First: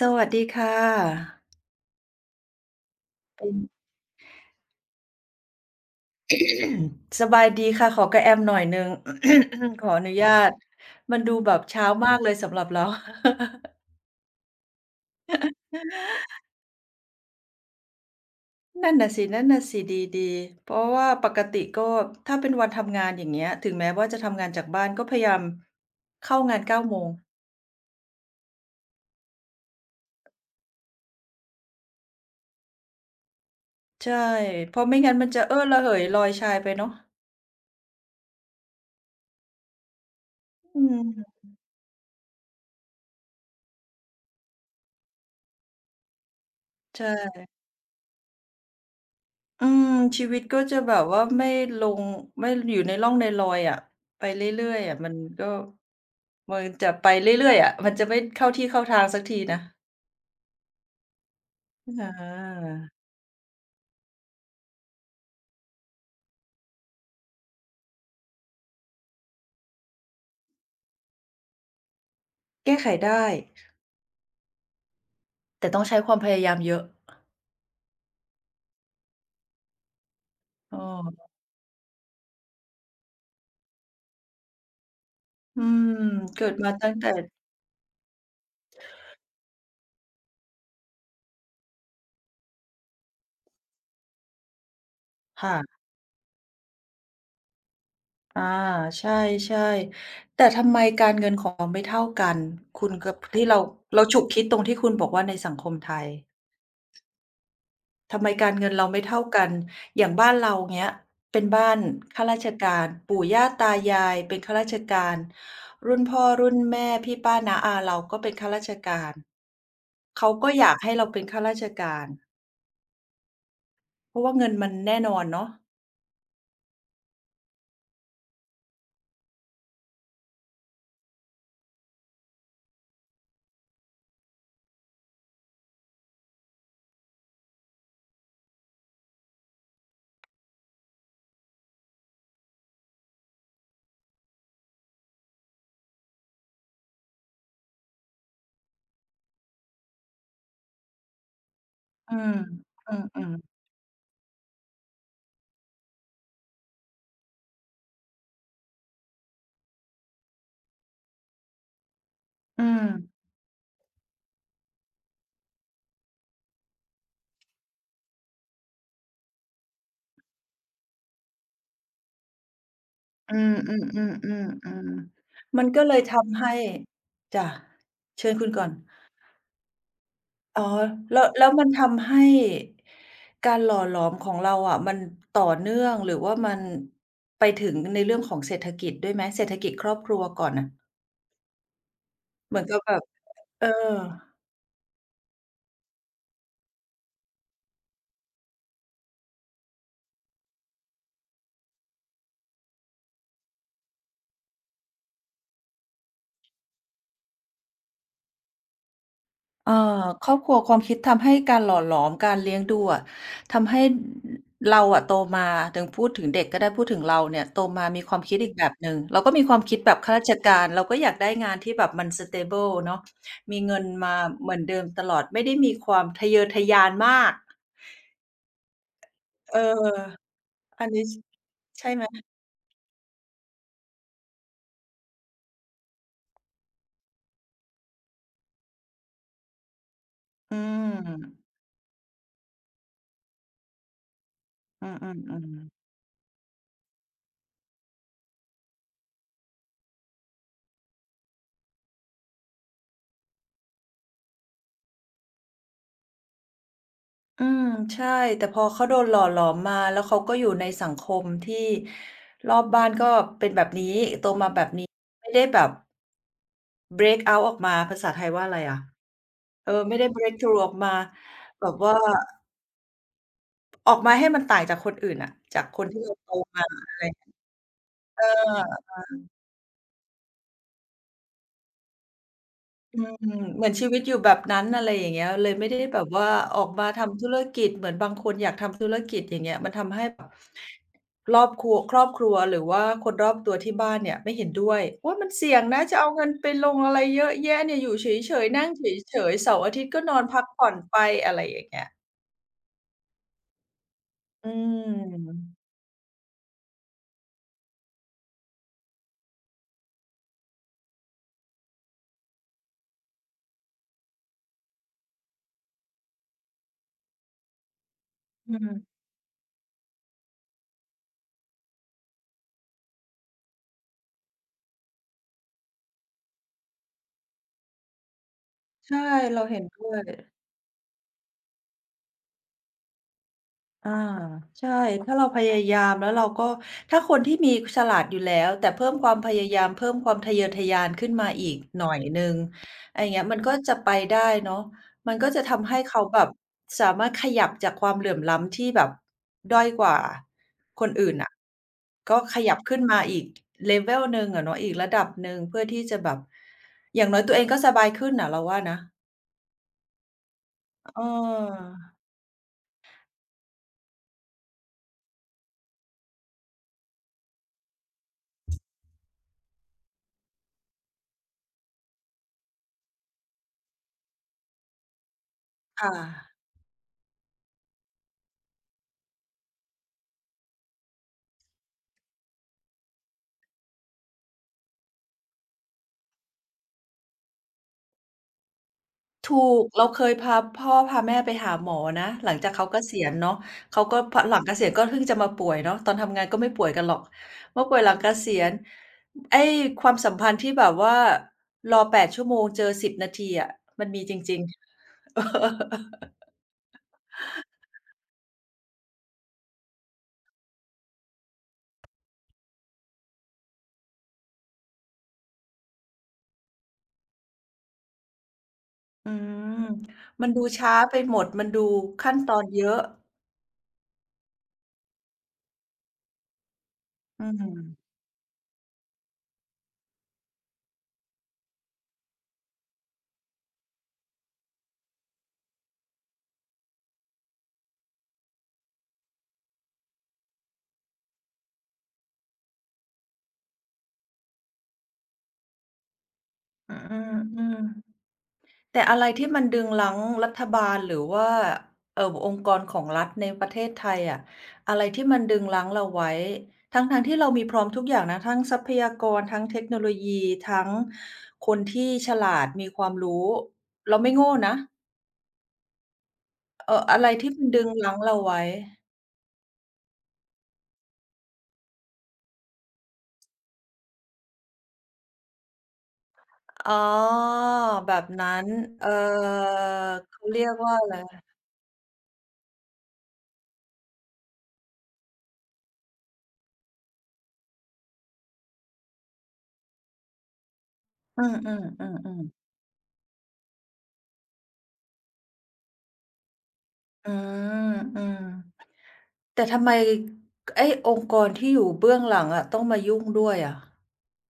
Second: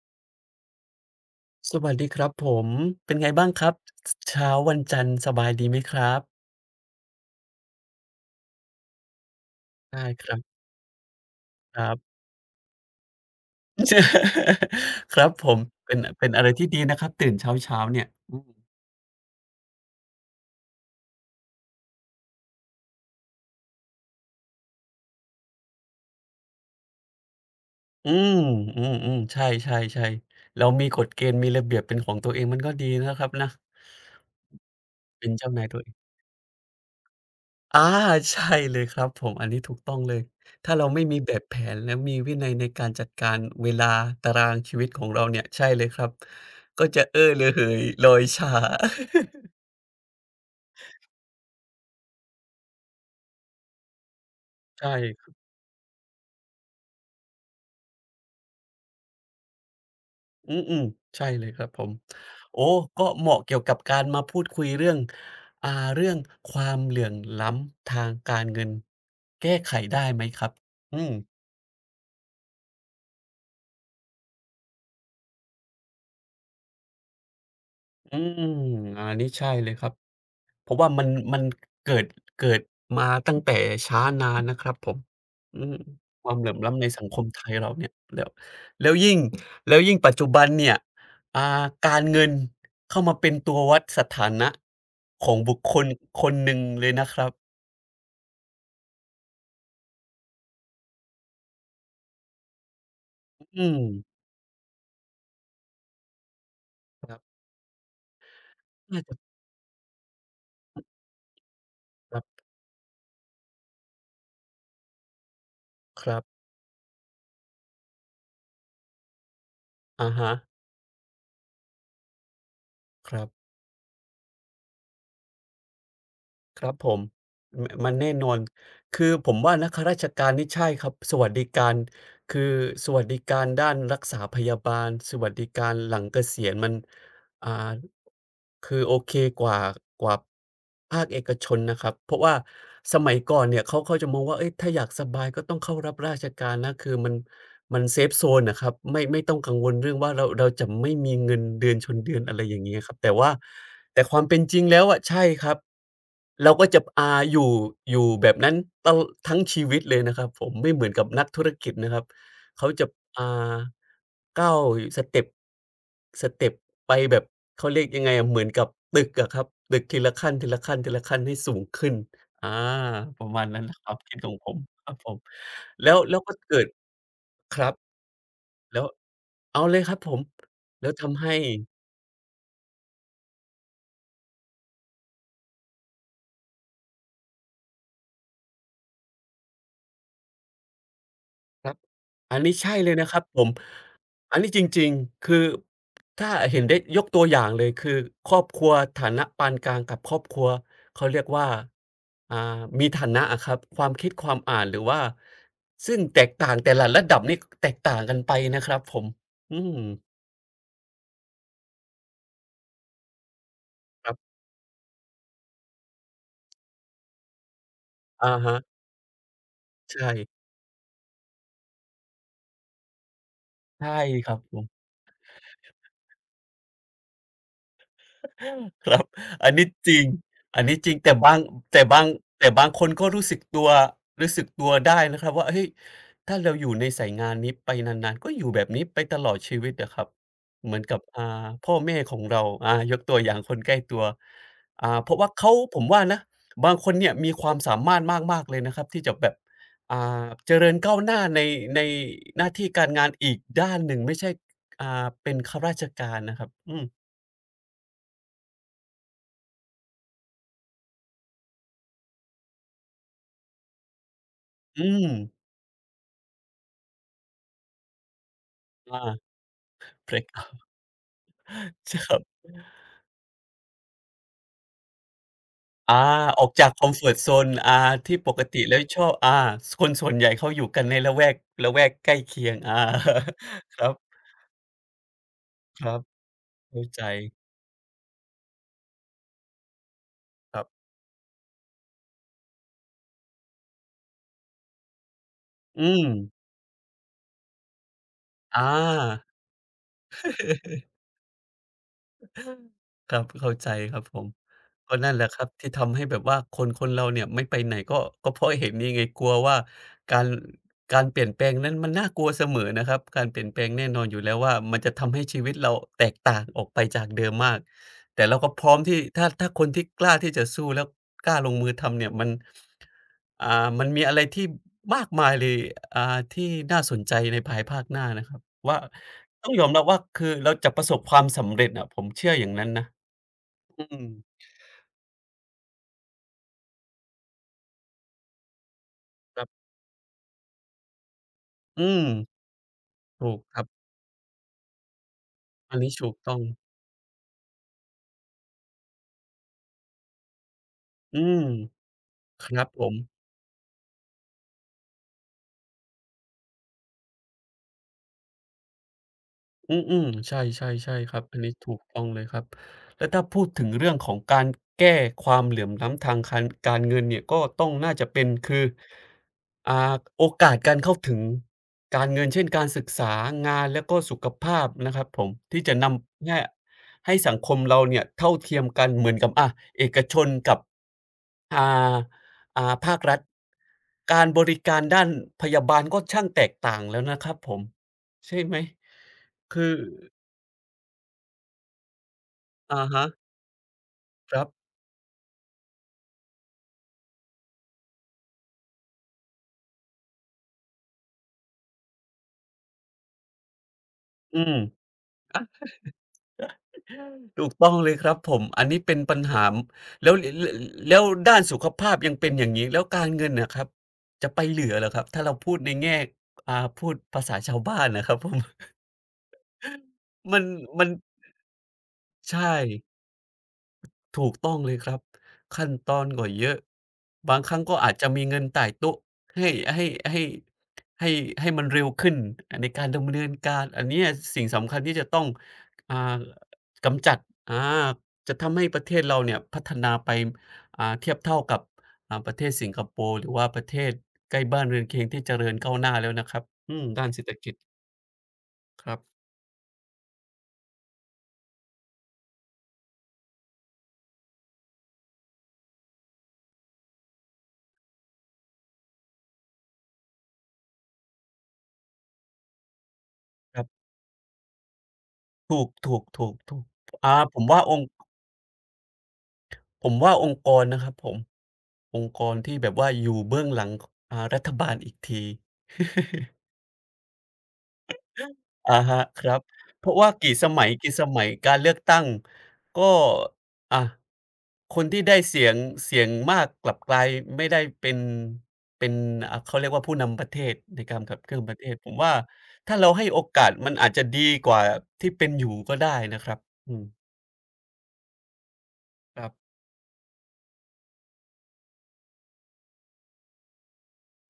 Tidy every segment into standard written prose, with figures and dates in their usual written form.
สวัสดีค่ะสวัสดีครับผมเป็นไงบ้าเป็งนครับเช้าวันจันทร์สบายดีไหมครับสบายดีค่ะขอกระแอมหน่อยหนึ่ง ขอได้อนุคญารัตบมันดูแบบคเช้ารับ มากเลยสำหรับเรา ครับผมเป็นอะไรที่ดีนะครับตื่นเช้าๆเนี่ย นั่นน่ะสินั่นน่ะสิดีดีเพราะว่าปกติก็ถ้าเป็นวันทำงานอย่างเงี้ยถึงแม้ว่าจะทำงานจากบ้านก็พยายามเข้างาน9โมงอืมอืมอืมๆใช่ๆๆเรามีกฎเกณฑ์มีระเบียบเป็นของตัวเองมันก็ดีนะครับนะใช่เพราะไม่งั้นเป็มันนจะเจ้าเอ้นาอยตัวระเอเหงยลอยชายไปเนาะอาใช่เลยครับผมอันนี้ถูกต้องเลยถ้าอืเราไม่มีแบมบแผนและมีวินัยในการจัดการเวลาตารางชีวิตของเราเนี่ยใช่เลยครับก็จะเอ้อใช่ระเหยลอยชา อืมชีวิตก็จะแบบว่าไม่ลงไม่อยู่ในร่องในรอยอะไปเรื่อยใช่ๆอะมันก็ มันจะไปเรื่อยๆอะมันจะไม่เข้าที่เข้าทางสักทีนะอืมๆใช่เลยครับผมอโอ้าก็เหมาะเกี่ยวกับการมาพูดคุยเรื่องอ่าเรื่องความเหลื่อมล้ำทางการเงินแก้ไขได้ไหมครับอืม แก้ไขได้แต่ต้องใช้ความพยายามเยอะอืมอันนี้ใช่เลยครับ เพเราะว่ามันออมันเกิดเกิดมาตั้งแต่ช้านานนะครับผมอือืมมความเกิเหลื่อดมมาล้ำในตั้งสังแต่คมไทยเราเนี่ยแล้วแล้วยิ่งแล้วยิ่งปัจจุบันเนี่ยอ่าการเงินเข้ามาเป็นตัววัดสถานะของบุคคค่ะลคนหนึ่งเลยนะครับ อาใช่ๆแต่ทำไมการเงินของเราไม่เท่ากันคุณกับที่เราอืมเราฉุกคิดตรงที่คุณบอกว่าในสังคมไทย ครับทำไมการเงินเราน่าไม่จะเท่ากันอย่างบ้านเราเงี้ยเป็นบ้านครัข้าราบชการ ปู่ย่าตายายเป็นข้าราชการรุ่นครัพ่บอรุ่นแม่พี่ป้าน้าอาเราก็เป็นข้าราชการ อะเขาฮะก็อยากให้เราเป็นข้าราชการ ครับ เพราะว่าเงินมันแน่นอนเนาะครับผมมันแน่นอนคือผมว่านะข้าราชการนี่ใช่ครับสวัสดิการคือสวัสดิการด้านรักษาพยาบาลสวัสดิการหลังเกษียณมัน อ่าคือโอเคกว่ากว่าภาคเอกชนนะครับเพราะว่าสมัยก่อนเนี่ยเขาจะมองว่าเฮ้ยถ้าอยากสบายก็ต้องเข้ารับราชการนะคือมันเซฟโซนนะครับไม่ต้องกังวลเรื่องว่าเราจะไม่มีเงินเดือนชนเดือือนม อะไรอย่างเงี้ยคอืรับม แต่อืว่ามแต่ความเป็นจริงแล้วอะใช่ครับเราก็จะอยู่แบบนั้นตะทั้งชีวิตเลยนะครับผมไม่เหมือนกับนักธุรกิจนะครับ อืเขามจะอ่าก้าวสเต็ปสเต็ปไปแบบเขาเรียกยังไงอะเหมือนกับตึกอะครับตึกทีละขั้นทีละขั้นทีละขั้นให้สูงขึ้นอาประอืมาณมนั้นอืนะมครับอืมคิดขอืองมผมอืคมรับผมมันก็แล้เลวยก็ทำให้เกิดจ้ะครับเชิญคุณก่อน แล้วเอาเลยครับผมอ๋อแล้วแล้ทำวให้ แล้วมันทำให้การหล่อหลอมของเราอะมันต่อเนื่องหรือว่ามันไปถึงในเรื่องของเศรษฐกิจด้วยไหมเศรษฐกิจครอบครัวก่อนน่ะครับอันนี้เหมือนใช่กับเลแบยบนะครับผมเออ อันนี้จริงๆคือถ้าเห็นได้ยกตัวอย่างเลยคือครอบครัวฐานะปานกลางกับครอบครัวเขาเรียกว่าอ่ามีฐานะอะครับความคิดความอ่านหรือว่าซึ่งแตกต่างแต่ละระดับนี่แตกต่างกันไปนะครับผมอืเอ่มอครอบครัวความคิดทำให้การหล่อหลอมการเลี้ยงดูอะทำให้ครับเราอะโตมาถึงพูดถึงเด็กก็ได้พูดถึงเราเนี่ยโตมามีความอะคิดอีกฮะแบบหนึ่งเราก็มีความคิดแบบใช่ข้าราชการเราก็อยากได้งานที่แบบมันสเตเบิลเนาะมีเงินใช่มาครับเหผมือนม เดิมตลอดไม่ได้มีความทะเยอทะยานมาก ครับอันเออนี้จริงอันนี้อันจริงนี้แต่ชบางแต่ใช่บาไหงมแต่บางคนก็รู้สึกตัวรู้สึกตัวได้นะครับว่าเฮ้ยถ้าเราอยู่ในสายงานนี้ไปนานๆก็อยู่แบบนี้ไปตลอดชีวิตอะครับอืเหมือนกับมพ่อแม่ของเรายกตัวอย่างคนใกล้ตัวอืเพอราะว่าเขาๆผมๆ ว่านะบางคนเนี่ยมีความสามารถมากๆเลยนะครับที่จะแบบอ่าเจริญก้าวหน้าในในหน้าที่การงานอีกด้านหนึ่งไม่ใช่อ่าเป็นข้าราชการนะครับอืมอืมใช่แต่พอเขาโดนหล่อหลอมมาแล้วเขาก็อยู่ในสังคมที่รอบบ้านก็เป็นแบบนี้โตมาแบบนี้อืมไม่ได้แบบ break out ออกมาภาษาไทยว่าอะไรอะอา เออไม่ได้ Break break up through ออกมาแบบว่าใช่ครับออกมาให้มันต่างจากคนอื่นอะจากคนอาที่เราโตออกมาจากคอมอะฟไรอร์ตโซนที่เปกติแล้วออ ชอบคนส่วนใหญ่เขาอยู่กันในละแวกละแวกใกล้เคียงอืมเหมือ นครัชีวิตอบยู่แบบนั้นอะไรอย่างเงี้ยเลยไม่ได้ครัแบบบว่าออกเข้ามาใจทำธุรกิจเหมือนบางคนอยากทำธุรกิจอย่างเงี้ยมันทำให้แบบครับรอบครัวครอบครัวหรือว่าคนรอบตัวที่บ้านเนี่ยไม่เห็นด้วยโอ๊ยมันเสี่ยงนะอืจะมเอาเงินไปลงอะไรเยอะแยะเนี่ยอยู่เฉยอๆนั่งเฉา ยๆเสาร์อาทิตย์ก็นอนพักผ่อนไปอะไรอย่างเงี้ยครับเข้าใจครับผมอืก็นั่นแหละคมรับที่ทำให้แบบว่าคนเราเนี่ยไม่ไปไหนก็เพราะเห็นนี่ไงกลัวว่าการการเปลี่ยนแปลงนั้นมันน่ากลัวเสมอนะครับการเปลี่ยนแปลงแน่นอนอยู่แล้วว่ามันจะทำให้ชีวิตเราแตกต่างออกไปจากเดิมมากแต่เราก็อืพร้อมมที่ถ้าคนที่กล้าที่จะสู้แล้วกล้าลงมือทำเนี่ยมันอ่ามันมีอะไรที่มากมายเลยอ่าที่น่าสนใจในภายภาคหน้านะครับว่าใช่เราต้องเห็ยนอมรัด้บวว่าย คือเราจะประสบความสำเร็จอะผมเชื่ออย่างนั้นนะ อือามใช่ถ้าเราพยายามแล้วเราก็ถ้าคนที่มีฉลาดอยู่แล้วแต่เพิ่มความพครัยายาบมเพิ่มความทะเยอทะยานขึ้นมาอีกหอืน่อมยหนึ่งอะไรอย่างเงี้ยถูมักนก็ครับจะไปได้เนาะมันก็จะทำอัให้นนี้เขาถูกแบบต้องสามารถขยับจากความเหลื่อมล้ำที่แบบด้อยกว่าคนอื่นอืน่ะมก็ขคยับรับขึ้ผนม มาอีก level หนึ่งอะเนาะอีกระดับหนึ่งเพื่อที่จะแบบอย่างน้อยตัวเองก็สบายขึ้นน่ะเราว่านะอืมอืมใช่ใช่ใช่เครับอันนี้ถูออกต้องเลยครับแล้วถ้าพูดถึงเรื่องของการแก้ความเหลื่อมล้ำทางคันการเงินเนี่ยก็ต้องน่าจะเป็นคืออ่าโอกาสการเข้าถึงการเงินเช่นการศึกษางานแล้วก็สุขภาพนะครับผมที่จะนค่ะ ำเนี่ยให้สังคมเราเนี่ยเท่าเทียมกันเหมือนกับอะเอกชนกับอ่าภาครัฐการบริการด้านพยาบาลก็ช่างแตกต่างแล้วนะครับผมใช่ไหม ถูกคือเราเคยพาพ่อพาแม่ไปหาหมอนะหลังจากเขาอะเกษีฮะยณเนาะเขาก็พหคลัรังบ เกษียณก็เพิ่งจะมาป่วยเนาะตอนทำงานก็ไม่ป่วยกันหรอกมาป่วยหลังเกษียณไอ้ความสัมพันธ์ที่แบบว่ารอ8ชั่วโมงเจอ10นาทีอะมันมีจริอืงมๆเอออะถูกต้องเลยครับผม อันนี้เป็นปัญหาแล้วแล้วด้านสุขภาพยังเป็นอย่างงี้แล้วการเงินน่ะครับ จะไปเหลือเหรอครับ ถ้าเราพูดในแง่พูดภาษาชาวบ้านน่ะครับผม อืม มัน มันดูช้ามันไปหมดมันดูขั้นตอนใช่ เยอะถูกต้องเลยครับขั้นตอนก็เยอะอืบางมครั้งก็อาจจะมีเงินต่ายโต๊ะให้ให้ให้ให้ให้มันเร็วขึ้นในการดำเนินการอันเนี้ยสิ่งสำคัญที่จะต้องอ่ากำจัดอาจะทำให้ประเทศเราเนี่ยพัฒนาไปเทียบเท่ากับประเทศสิงคโปร์หรือว่าประเทศใกล้บ้านเรือนเคียงที่เจริญก้าวหน้าแล้วนะครับอือืมด้านเศรษฐกิจอๆๆ แต่ครัอะบไรที่มันดึงรั้งรัฐบาลหรือว่าองค์กรของรัฐในประเทศไทยอะอะไรที่มันดึงรั้งเราไว้ทั้งๆที่เรามีพร้อมทุกอย่างนะทั้งทรัพยากรทั้งเทคโนโลยีทั้งคนที่ฉลาดมีความรู้ครับเราไม่โง่นะถูกๆๆอะๆไรอาที่ผมัมนว่าดึงรั้งเราไว้องค์กรนะครับผมองค์กรที่แบบว่าอยู่เบื้องหลังรัฐบาลอีกที อ๋อแบบนั้นอะเอ่อฮะครับเพราะว่าเขากี่เรีสยกมัยว่าอะกี่ไรสมัยการเลือกตั้งก็อะคนที่ได้เสียงมากกลับกลายไม่ได้เป็นเขาเรียกว่าผู้นำประเทศในการขับอืเคลื่อนประอเทศผมว่าๆๆๆถ้าเราให้โอกาสมันอาจจะดีกว่าที่เป็นอยู่ก็ได้นะครับอืมอืมอืม ครัแต่บ ทำไมไอ้องค์กรที่อยู่เบื้องหลังอะต้องมายุ่งด้วยอะ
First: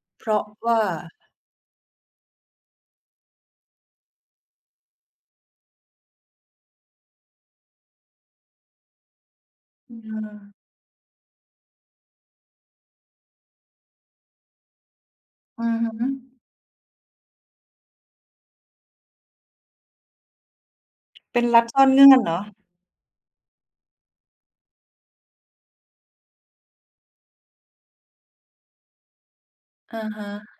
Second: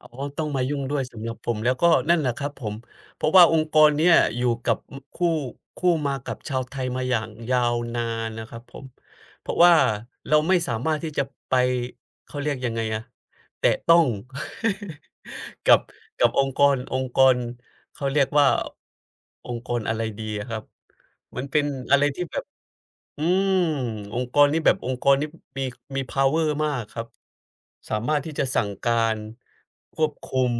อ๋อเพต้ราะองมายุ่ว่างด้วยสำหรับผมแล้วก็นั่นแหละครับผม เพราะว่าองค์กรเนี่ยอยู่กับคู่มากับชาวไทยมาอย่างยาวนานนะครับผม เพราะว่าอืเราไม่มสามารถที่จะไปเขาเรียกยังไงอะแตะต้อง อืกัอบฮึกับองค์กรเขาเรียกว่าองค์กรอะไรดีอะครับ มัเป็นนเป็รันฐซ่อนอะไรเงื่อนที่เหรแบอบอืมองค์กรนี้มีมีเพาว์มากครับสามารถที่จะสั่งการคอะวบคุมฮะ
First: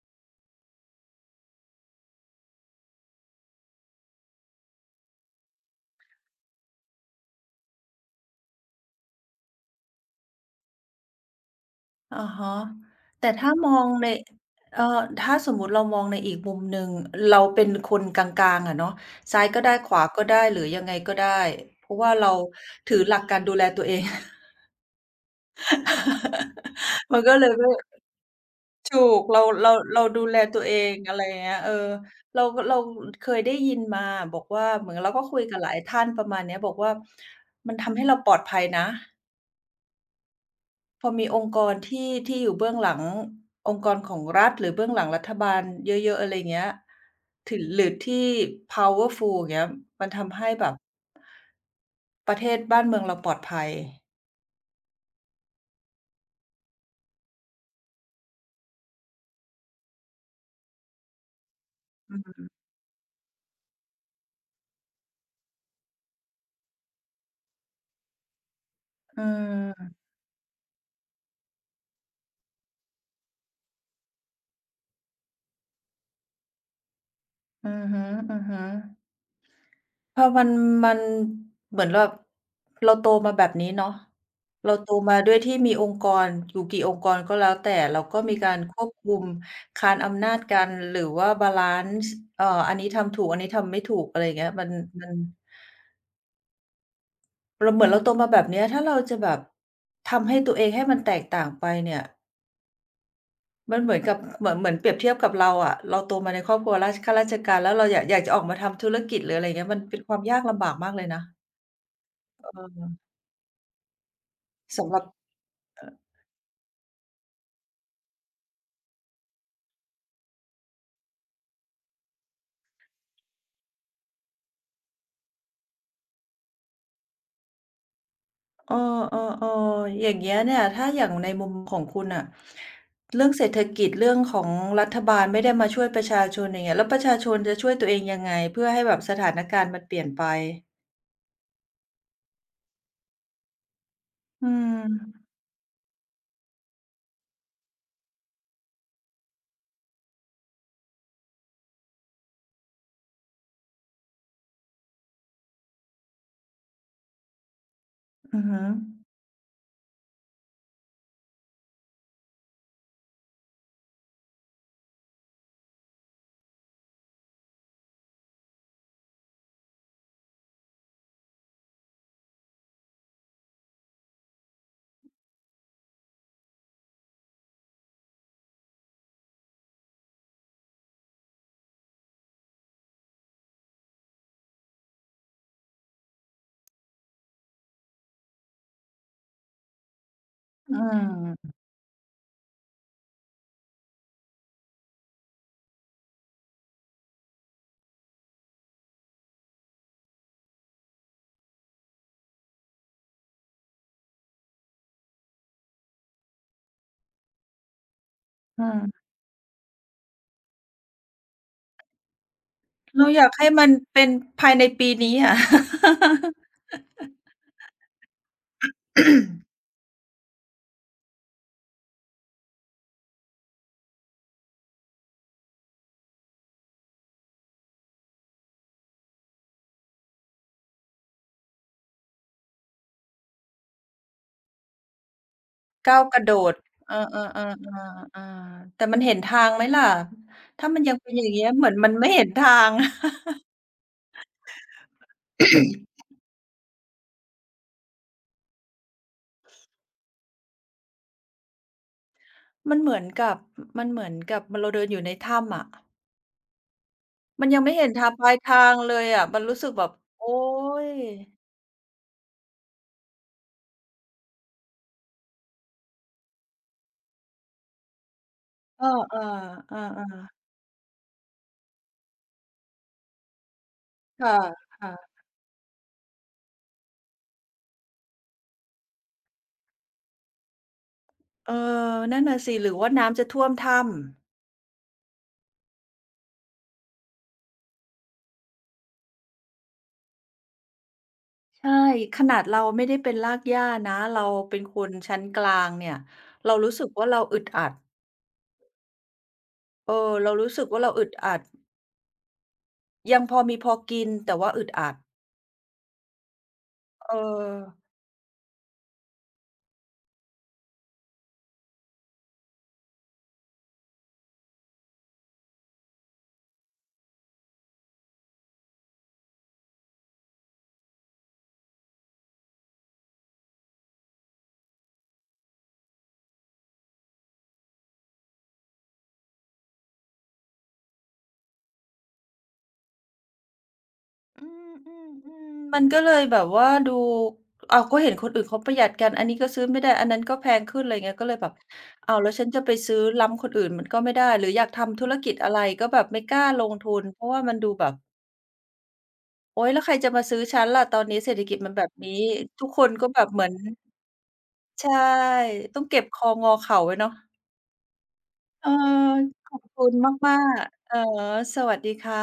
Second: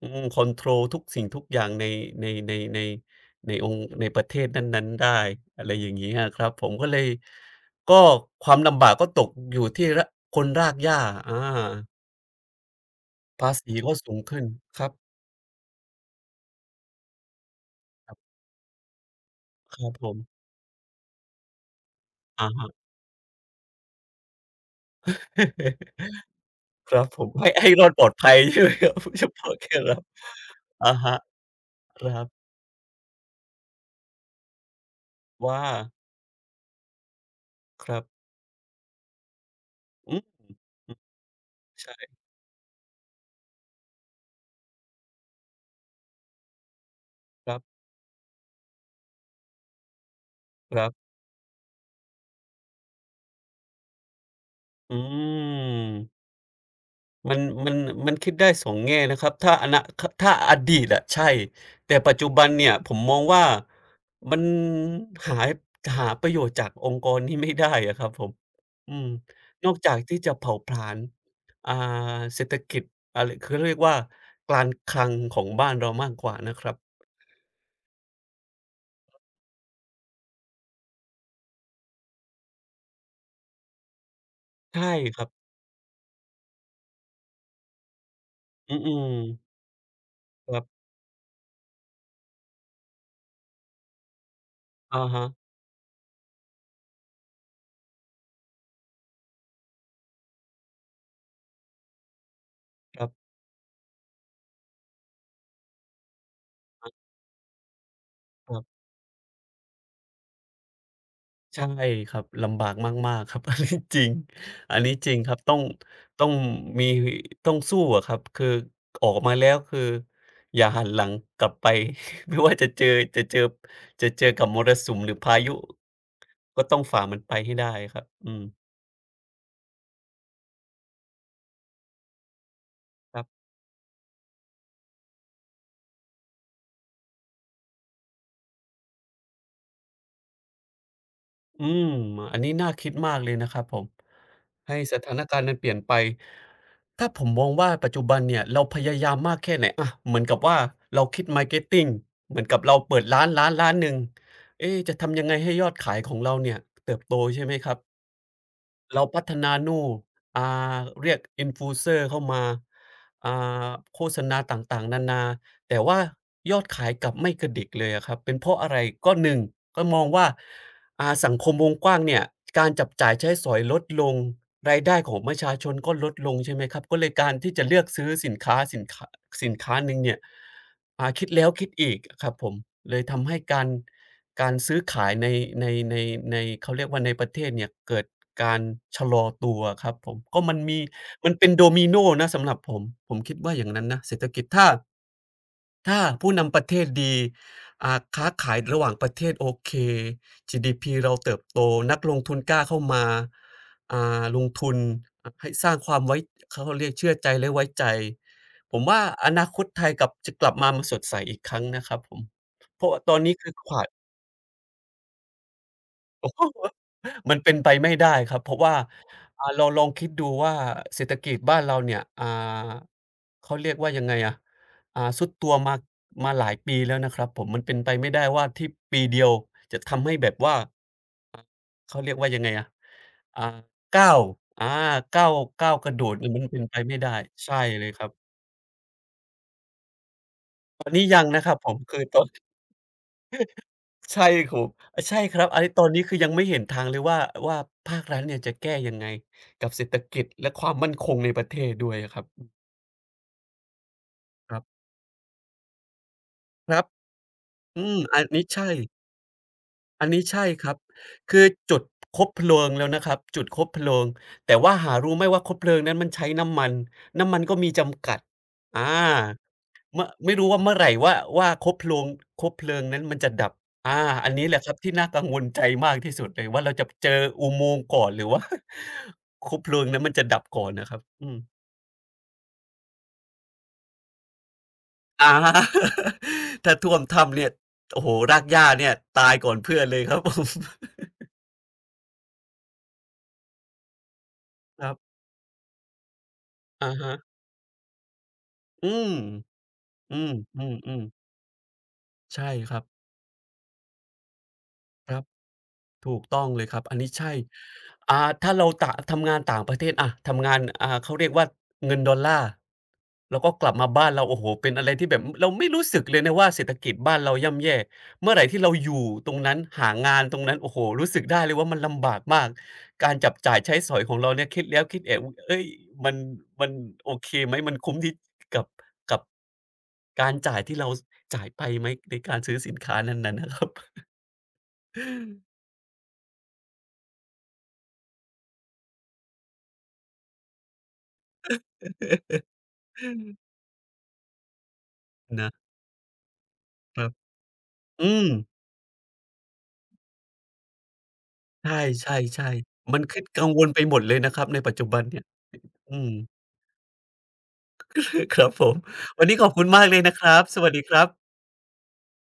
อืมคอนโทรลทุกสิ่งทุกอย่างในในในในองค์ในประเทศนั้นๆได้อะไรอย่างงี้อะครับผมก็เลยก็ความลำบากก็ตกอยู่ที่คนรากหญ้าอาอะฮะแต่ภาถ้ามษีองก็ในสูงขึ้นคเอ่อรับถ้าสมมุติเรามองในอีกมุมหนึ่งเราเป็นคนครักบลางๆอะเนาะซ้ายก็ได้คขรับวาผมก็ได้หรือยังไงก็ได้เพราะว่าเราอะฮะ ถือหลักการดูแลตัวเอง ครับ มัผนม ก็ เลยให้ไม่ รอดปลอดภัยใช่ไหมครับถูกเฉเราพาะเราแค่ เราเราดูแลตัวเออะงอะฮะไรอย่างเงี้ยเออครับเราเราเคยได้ยินมาบอกว่าเหมือนเราก็คุยกับว่าหลายท่านประมาณเนี้ยบอกว่ามันคทำรัให้เราบปลอดภัยนะอืมอือพอมีองค์กรใช่ที่อยู่เบื้องหลังองค์กรของรัฐหรือเบื้องหลังรัฐบาลเยอะๆอะไรเงี้ยครัถึงหบรือที่ powerful อย่างเงี้ยมันทำให้แบคบรับประเทศบ้านเมืองเราปลอดภัยอืม มันมันมันคิดได้สองแง่นะครับถ้าอนาคถ้าอดีตอะใช่แต่ปัจอือจุฮึบันเนี่ยผมมองว่ามันหาหาประโยชน์จากองค์กรนี้ไม่ได้อะครับผมอืมอืนอกจากมที่จะเผาผลาญอ่าเศรษฐกิจอะไรเขาเรียกว่าการคลังของบ้านเรามากกว่านะครับอือฮึๆ เพอมันเหมือนแบบเราโตมาแบบนี้เนาะเราใช่โตมาครับด้วยที่มีองค์กรอยู่กี่องค์กรก็แล้วแต่เราก็มีการอืควบมคุมๆคานอำนาจคกัรันบหรือว่าบาลันซ์อันนี้ทำถูกอันนี้ทำไม่ถูกอะไรอย่างเงี้ยมันอะมันฮะเราเหมือนเราโตมาแบบเนี้ยถ้าเราจะแบบทำให้ตัวเองให้มันแตกต่างไปเนี่ยครับมันเหมือนกับเหมือนเปรียบเทียบกับเราอะเราโตมาในครอบครัวอะราชคข้าราชการแล้วเราอยากจะออกมารับ ทำธุรกิจหรืออะไรอย่างเงี้ยมันเป็นความยากลำบากมากเลยนะใช่ครับลำบากมากๆครับ อันนี้จริงอันสำนี้หรับ จริงครับต้องมีต้องสู้อะครับคือออกมาแล้วคืออย่าหันหลังกลับไป ไม่ว่าจะเจอจะเจอกับมรสุมหรือพายุก็ต้องฝ่ามันไปให้ได้ครับอืมเอออย่างเงี้ยเนี่ยถ้าอย่างในมุมของคุณอะครัเรื่องบ เศรษฐกิจเรื่องของรัฐบาลไม่ได้มาช่วยประชาชนอย่างเงี้ยแล้วประชาชนจะช่วยตัวเองยังไงเพื่อให้แบบสถานการณ์มันเปลี่ยนไปอืมอันนี้น่าคิดมากเลยนะครับผมอืให้สถานมการณ์มันเปลี่ยนไปถ้าผมมองว่าปัจจุบันเนี่ยเราพยายามมากแค่ไหนอะเหมือนกับว่าเราคิด marketing เหมือนกับเราเปิดร้านหนึ่งเอ๊จะทำยังไงให้ยอดขายของเราเนี่ยเติบโตใช่ไหมครับ อือฮึอเราพัฒนานู่นอ่เรียก Influencer เข้ามาอ่าโฆษณาต่างๆนานาแต่ว่ายอดขายกลับไม่กระดิกเลยอะครับเป็นเพราะอะไรก็หนึ่งก็มองว่าสังคมวงกว้างเนี่ยการจับจ่ายใช้สอยลดลงรายได้ของประชาชนก็ลดลงใช่ไหมครับก็เลยการที่จะเลือกซื้อสินค้าหนึ่งเนี่ยคิดแล้วคิดอีกอะครับผมเลยทำให้การซื้อขายในในในเขาเรียกว่าในประเทศเนี่ยเกิดการชะลอตัวครับผมก็มันอืมีมันเป็นมโดมิโนนะสำหรับผมผมคิดว่าอย่างนั้นนะเศรษฐกิจถ้าผู้นำประเทศดีอ่าค้าขายระหว่างประเทศโอเค GDP เราเติบโตนักลงทุนกล้าเข้ามาลงทุนให้สร้างความไว้เขาเรียกเชื่อใจและไว้ใจอืผมว่ามอนาคตไทยกลับจะกลับมามาสดใสอีกครั้งนะครับผมเพราะว่าเราตอนอยากนี้ให้คือมัขนวาด เป็นภายในปีนี้อะ มันเป็นไปไม่ได้ครับเพราะว่าลองคิดดูว่าเศรษฐกิจบ้านเราเนี่ยเขาเรียกว่ายังไงอะทรุดตัวมามาหลายปีแล้วนะครับผมมันเป็นไปไม่ได้ว่าที่ปีเดียวจะทำให้แบบว่าเขาเรียกว่ายังไงอะอ่าก้าวอาก้าวก้าวกระก้าโดวดกระเนี่ยโดมันดเป็นไปเอไม่อๆได้ใช่เลยครับๆๆๆแต่มันเห็นทางไหมล่ะถ้ามัตนอนยังนี้เป็นยัองย่างนะเงี้คยรับเหผมือนมมันคือไม่ตอเห็น นทาง ใช่ครับอาใช่ครับอันนี้ตอนนี้คือยังไม่เห็นทางเลยว่าว่าภาครัฐเนี่ยจะแก้ยังไงกับเศรษฐกิจและความมั่นคงในประเทศด้วยอะครับมันเหมือนกับมันเหมือนกับครัเราบเดินอยู่ในถ้ำอะ ครับมันยังไม่อืเห็นมทางอัปนลายนี้ทาใช่งเลยอะมันรู้สึกแบบอันนี้โอ๊ใช่ครับยคือจุดคบเพลิงแล้วนะครับจุดคบเพลิงแต่ว่าหารู้ไหมว่าคบเพลิงนั้นมันใช้น้ำมันน้ำมันก็มีจำกัดอา เออเมื่อไม่รู้ๆว่าเมื่อไหร่ว่าคบเพลิงนั้นมันจะดับอาอันค่ะนี้แหละครับที่น่าค่ะกังวลใจมากที่สุดเลยว่าเราจะเจออุโมงค์ก่อนหรือว่า คบเพลิงนั้นมันจะดับก่อนนะครับอืมเออนั่นน่ะสิ หรือว่าน้ำจะท่วมถ้ำอา ถ้าท่วมถ้ำเนี่ยโอ้โฮรากหญ้าเนี่ยตายก่อนเพื่อนเลยครับผมใช่ ขนาดเราไม่ได้เป็นรากหญ้านะ เราเป็นคครันบชั้นกลางเนี่ย เรารู้สึกอะว่าฮะเราอึดอัดอืมเอออืเรารู้สึกว่าเรามอึดๆๆอัดใช่ครับยังพอมีพอกินแต่ว่าอึดอัดครับ ถูกต้องเลยครับอันนี้เออ ใช่ถ้าเราทำงานต่างประเทศอะทำงานเขาเรียกว่าเงินดอลลาร์แล้วก็กลับมาบ้านเราโอ้โฮเป็นอะไรที่แบบเราไม่รู้สึกเลยนะว่าเศรษฐกิจบ้านเราย่ำแย่เมื่อไหร่ที่เราอยู่ตรงนั้นหางานตรงนั้นโอ้โฮรู้สึกได้เลยว่ามันลำบากมากการจับจ่ายใช้สอยของเราเนี่ยคิดแล้วคิดอีกเฮ้ยมันมันโอเคไหมมันคุ้มที่กับกับการจ่ายที่เราจ่ายไปไหมในการซื้อสินค้านั้นๆนะครับ อืมอืมอืมมันก็เลยแบบว่าดูอ้าวก็เห็นคนอื่นเขาประหยัดกันอันนี้ก็ซื้อไม่ได้อันนั้นก็แพงขึ้นอะไรเงี้ยก็เลยแบบอ้าวแล้วฉันจะไปซื้อล้ำ คนอื่นมันก็ไม่ได้หรืออยากทำธุรกิจอะไรนะก็แบบไม่กล้าลงทุคนรับเพราะว่ามันดูแบบอืมโอ๊ยแล้วใครจะมาซื้อฉันล่ะตอนนี้เศรษฐกิจใมันแบบนี้ช่ทุกๆคนๆมันก็แบคิดบเหกัมืองนวลไปหมดเลยนะครับในปัจจุใช่บันเนี่ยต้องอืเก็บม คองอเข่าไว้เนาะ ครับผเออมวันนี้ขอขบอคุบณมาคุกณเลยนะคมารับสกวัสดีๆคเออรับสวัสดีค่ะ